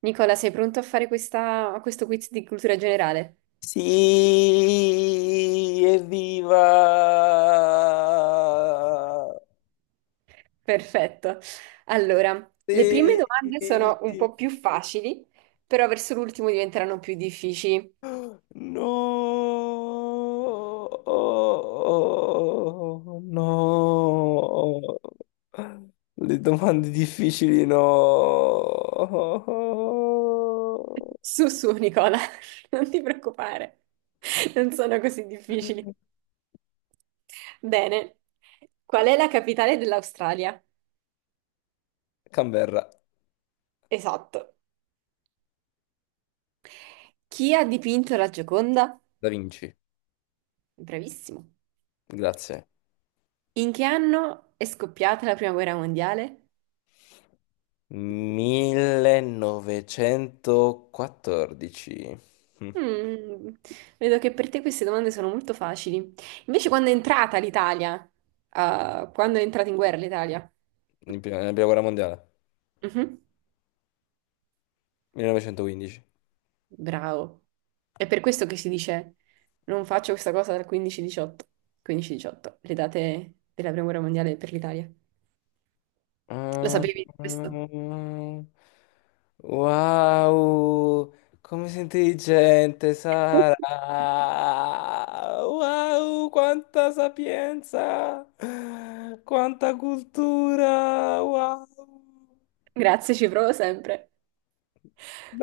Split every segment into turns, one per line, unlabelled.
Nicola, sei pronto a fare questo quiz di cultura generale?
Sì, evviva!
Perfetto. Allora, le prime
Sì,
domande sono un po' più facili, però verso l'ultimo diventeranno più difficili.
no, no, le domande difficili, no.
Su, su, Nicola, non ti preoccupare, non sono così difficili. Bene, qual è la capitale dell'Australia?
Canberra.
Esatto. Chi ha dipinto la Gioconda?
Da Vinci.
Bravissimo.
Grazie.
In che anno è scoppiata la Prima Guerra Mondiale?
1914. Mm,
Mm, vedo che per te queste domande sono molto facili. Invece, quando è entrata l'Italia? Ah, quando è entrata in guerra l'Italia?
nella prima guerra mondiale.
Mhm.
1915.
Bravo. È per questo che si dice non faccio questa cosa dal 15-18. 15-18, le date della Prima Guerra Mondiale per l'Italia. Lo
Ah,
sapevi questo?
ah, wow, come sei intelligente, Sara! Wow, quanta sapienza! Quanta cultura! Wow!
Grazie, ci provo sempre.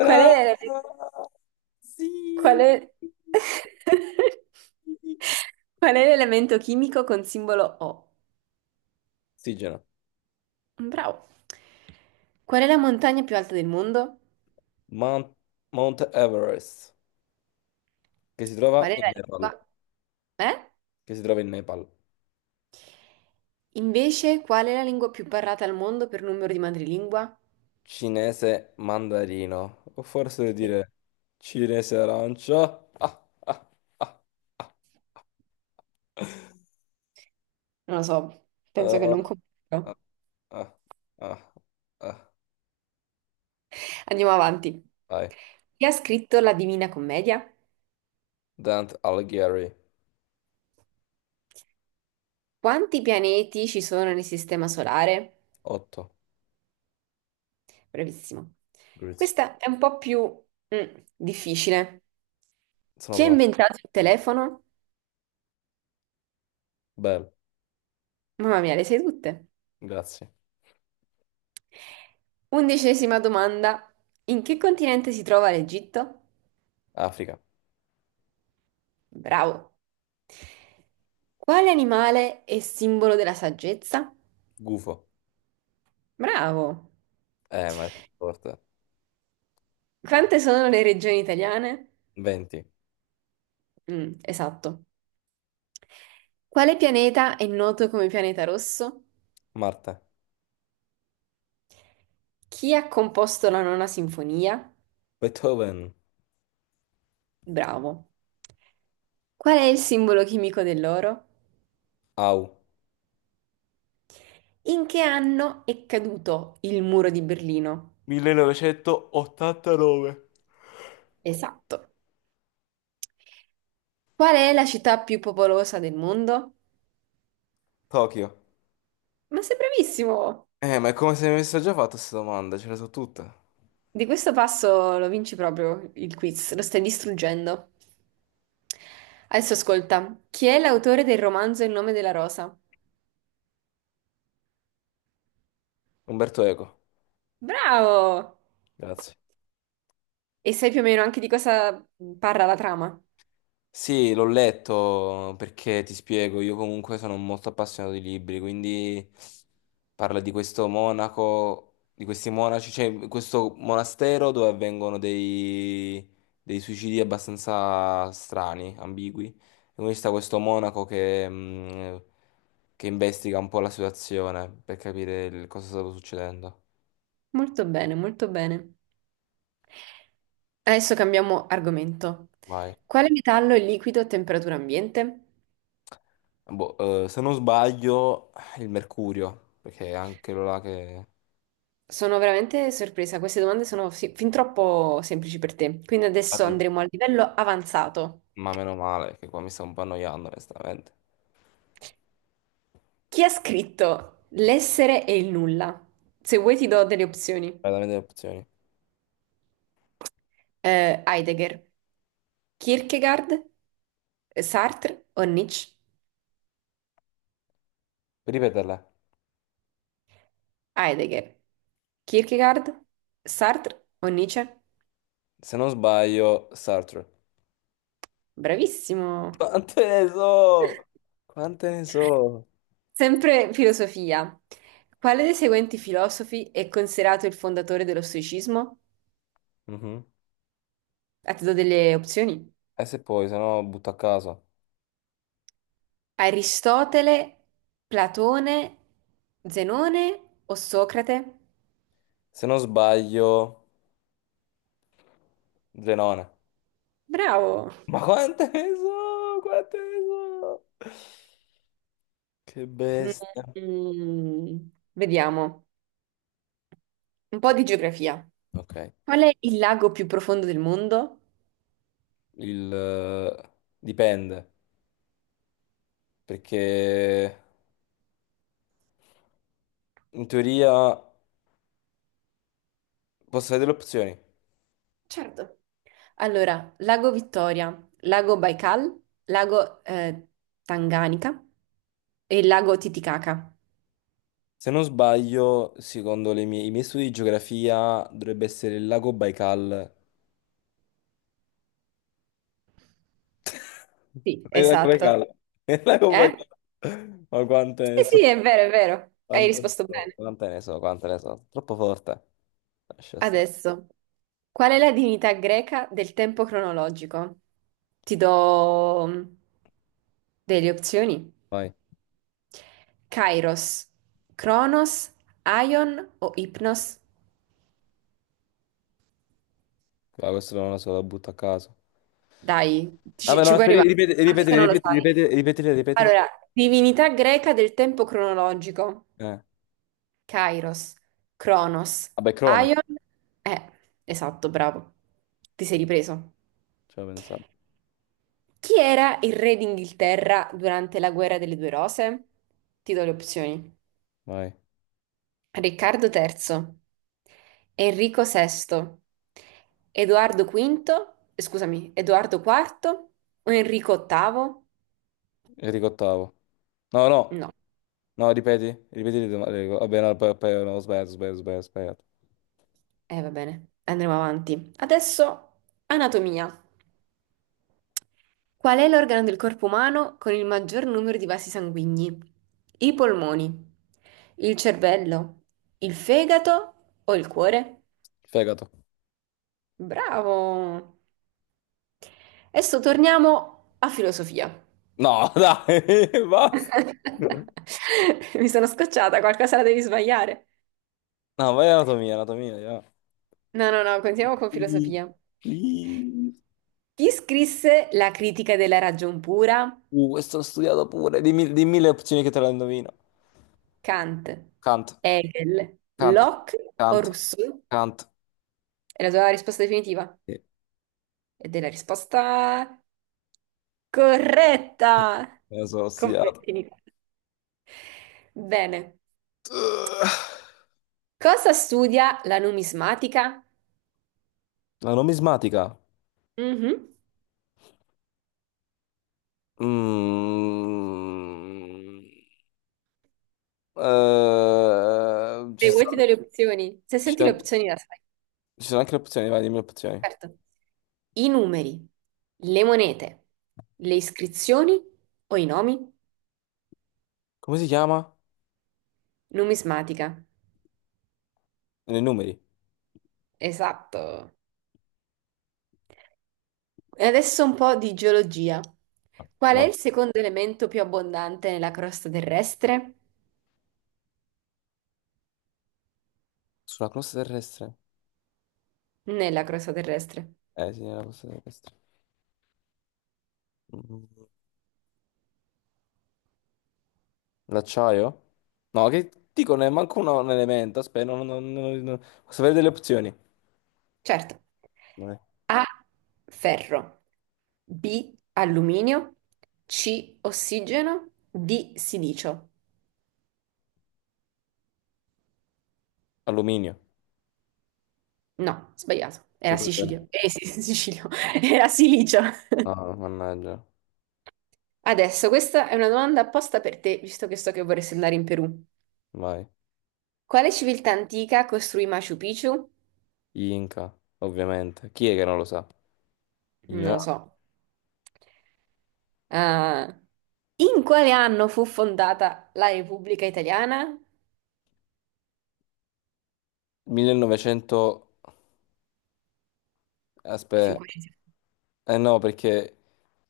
Qual è, qual
Sì!
è... Qual è l'elemento chimico con simbolo O?
Ossigeno.
Bravo. Qual è la montagna più alta del mondo?
Mount, Mount Everest, che si trova
Qual è
in
la
Nepal,
lingua? Eh?
che si trova in Nepal.
Invece, qual è la lingua più parlata al mondo per numero di madrelingua?
Cinese mandarino, o forse devo
Eh,
dire Cinese arancia. Ah, ah, ah.
Non lo so, penso che
Ah,
non comprendo.
ah, ah, ah, ah.
Andiamo avanti.
Vai.
Chi ha scritto la Divina Commedia?
Dante Alighieri.
Quanti pianeti ci sono nel Sistema Solare?
otto.
Bravissimo.
Grazie.
Questa è un po' più difficile.
Sono
Chi ha
pronto.
inventato il telefono?
Bello.
Mamma mia, le sai tutte.
Grazie.
Undicesima domanda. In che continente si trova l'Egitto?
Africa.
Bravo. Quale animale è simbolo della saggezza?
Gufo.
Bravo.
Ma è forte.
Quante sono le regioni italiane?
20.
Mm, esatto. Quale pianeta è noto come pianeta rosso?
Marte.
Chi ha composto la nona sinfonia?
Beethoven.
Bravo. Qual è il simbolo chimico dell'oro?
Au.
In che anno è caduto il muro di Berlino?
1989.
Esatto. Qual è la città più popolosa del mondo?
Tokyo.
Ma sei bravissimo!
Ma è come se mi avesse già fatto queste domande, ce le so tutte.
Di questo passo lo vinci proprio il quiz, lo stai distruggendo. Adesso ascolta, chi è l'autore del romanzo Il nome della rosa?
Umberto Eco.
Bravo!
Grazie.
E sai più o meno anche di cosa parla la trama?
Sì, l'ho letto, perché ti spiego, io comunque sono molto appassionato di libri, quindi parla di questo monaco, di questi monaci, cioè questo monastero dove avvengono dei suicidi abbastanza strani, ambigui. E quindi sta questo monaco che investiga un po' la situazione per capire cosa stava succedendo.
Molto bene, molto bene. Adesso cambiamo argomento.
Vai.
Quale metallo è liquido a temperatura ambiente?
Boh, se non sbaglio, il mercurio, perché è anche quello là che.
Sono veramente sorpresa, queste domande sono fin troppo semplici per te. Quindi adesso andremo al livello avanzato.
Ma meno male, che qua mi sto un po' annoiando, onestamente.
Chi ha scritto L'essere e il nulla? Se vuoi ti do delle opzioni.
Veramente le opzioni.
Heidegger, Kierkegaard, Sartre o Nietzsche?
Puoi ripeterla.
Heidegger, Kierkegaard, Sartre o Nietzsche?
Se non sbaglio, Sartre.
Bravissimo!
Quante ne so? Quante ne so?
Sempre filosofia. Quale dei seguenti filosofi è considerato il fondatore dello stoicismo?
Mhm.
Ah, ti do delle opzioni.
E se poi, se no, butto a caso.
Aristotele, Platone, Zenone o Socrate?
Se non sbaglio, Zenone.
Bravo.
Ma quante ne so? Quante ne so? Che bestia.
Mm, vediamo. Un po' di geografia.
Ok.
Qual è il lago più profondo del mondo?
Il... eh, Dipende. Perché in teoria posso vedere le opzioni.
Certo. Allora, Lago Vittoria, Lago Baikal, Lago Tanganica e Lago Titicaca.
Se non sbaglio, secondo i miei studi di geografia, dovrebbe essere il lago Baikal. Non
Sì,
è il lago
esatto.
Baikal, è il lago
Eh?
Baikal. Ma quante ne
Sì,
so,
sì, è vero, è vero. Hai
quante ne
risposto
so,
bene.
quante ne so, quante ne so. Troppo forte. Lascia stare.
Adesso, qual è la divinità greca del tempo cronologico? Ti do delle opzioni.
Vai.
Kairos, Cronos, Aion o Ipnos?
Va, questo non lo so, lo butto a caso.
Dai, ci,
Vabbè, no,
ci puoi
aspetta,
arrivare,
ripeti,
anche
ripeti,
se non lo
ripeti,
sai.
ripeti, ripeti, ripeti.
Allora, divinità greca del tempo cronologico.
Eh.
Kairos, Cronos,
Vabbè, Crono,
Aion. Eh, esatto, bravo. Ti sei ripreso.
ce l'ho pensato.
Chi era il re d'Inghilterra durante la guerra delle due rose? Ti do le opzioni.
Vai.
Riccardo III, Enrico VI, Edoardo V, scusami, Edoardo IV o Enrico VIII?
Enrico ottavo. No,
No,
no, no, ripeti, ripeti, le domande. Vabbè, no, poi, poi, no, sbaglio, sbaglio, sbaglio, sbaglio.
va bene, andremo avanti. Adesso anatomia. Qual è l'organo del corpo umano con il maggior numero di vasi sanguigni? I polmoni, il cervello, il fegato o il cuore?
Fegato.
Bravo! Adesso torniamo a filosofia.
No, dai, basta.
Mi sono scocciata, qualcosa la devi sbagliare.
No, vai anatomia, anatomia, ja.
No, no, no, continuiamo con
Please.
filosofia. Chi scrisse la critica della ragion pura?
Questo l'ho studiato pure. Dimmi, dimmi le opzioni, che te la indovino.
Kant,
Kant,
Hegel,
Kant,
Locke o
Kant,
Rousseau?
Kant.
È la tua risposta definitiva?
Sì,
Ed è la risposta corretta!
me lo sono studiato.
Complimenti, Nicola. Bene. Cosa studia la numismatica?
La numismatica.
Mhm.
Mm. Eh, ci
Se vuoi ti
sono,
do le opzioni, se
ci
senti le
sono-
opzioni la sai,
ci sono anche le opzioni, vai, dimmi le opzioni.
certo. I numeri, le monete, le iscrizioni o i nomi?
Come si chiama?
Numismatica.
Nei numeri.
Esatto. E adesso un po' di geologia. Qual è
Vai.
il secondo elemento più abbondante nella crosta terrestre?
Sulla crosta terrestre.
Nella crosta terrestre,
Eh sì, era posta terrestre. Mm. L'acciaio? No, che dico, ne manco un elemento. Aspetta, non, non, non- non- posso avere delle opzioni?
certo.
Vai.
A. Ferro. B. Alluminio. C. Ossigeno. D. Silicio.
Alluminio.
No, sbagliato.
Che
Era
cos'è? No,
Sicilio. Eh sì, sì, Sicilio. Era Silicio.
no, mannaggia.
Adesso, questa è una domanda apposta per te, visto che so che vorresti andare in Perù.
Vai.
Quale civiltà antica costruì Machu Picchu?
Gli Inca, ovviamente. Chi è che non lo sa?
Non lo so.
Ignorante.
Ah, in quale anno fu fondata la Repubblica Italiana?
1900.
E fin
Aspetta.
qua inizia.
Eh no, perché.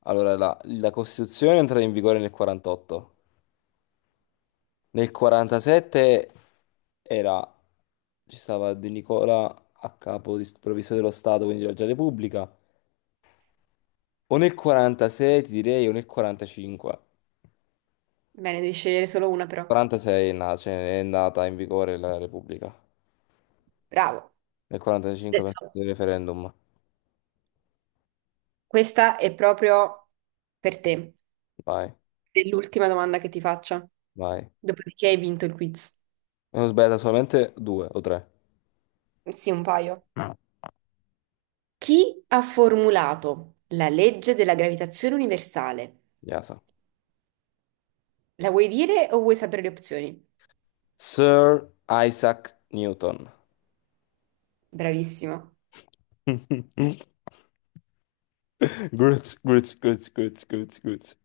Allora, la Costituzione è entrata in vigore nel 48. Nel 47 era, ci stava De Nicola a capo provvisorio dello Stato, quindi era già Repubblica. O nel 46 ti direi, o nel 45.
Bene, devi scegliere solo una però.
46 è nata, cioè, è nata in vigore la Repubblica.
Bravo.
Nel 45 penso
Adesso,
del referendum.
questa è proprio per te.
Vai,
È l'ultima domanda che ti faccio.
vai.
Dopodiché hai vinto il quiz.
Ne ho sbagliato solamente due o tre.
Sì, un paio.
Ah,
Chi ha formulato la legge della gravitazione universale?
Yasa.
La vuoi dire o vuoi sapere le opzioni?
Sir Isaac Newton.
Bravissima.
Gruz, gruz, gruz, gruz, gruz, gruz.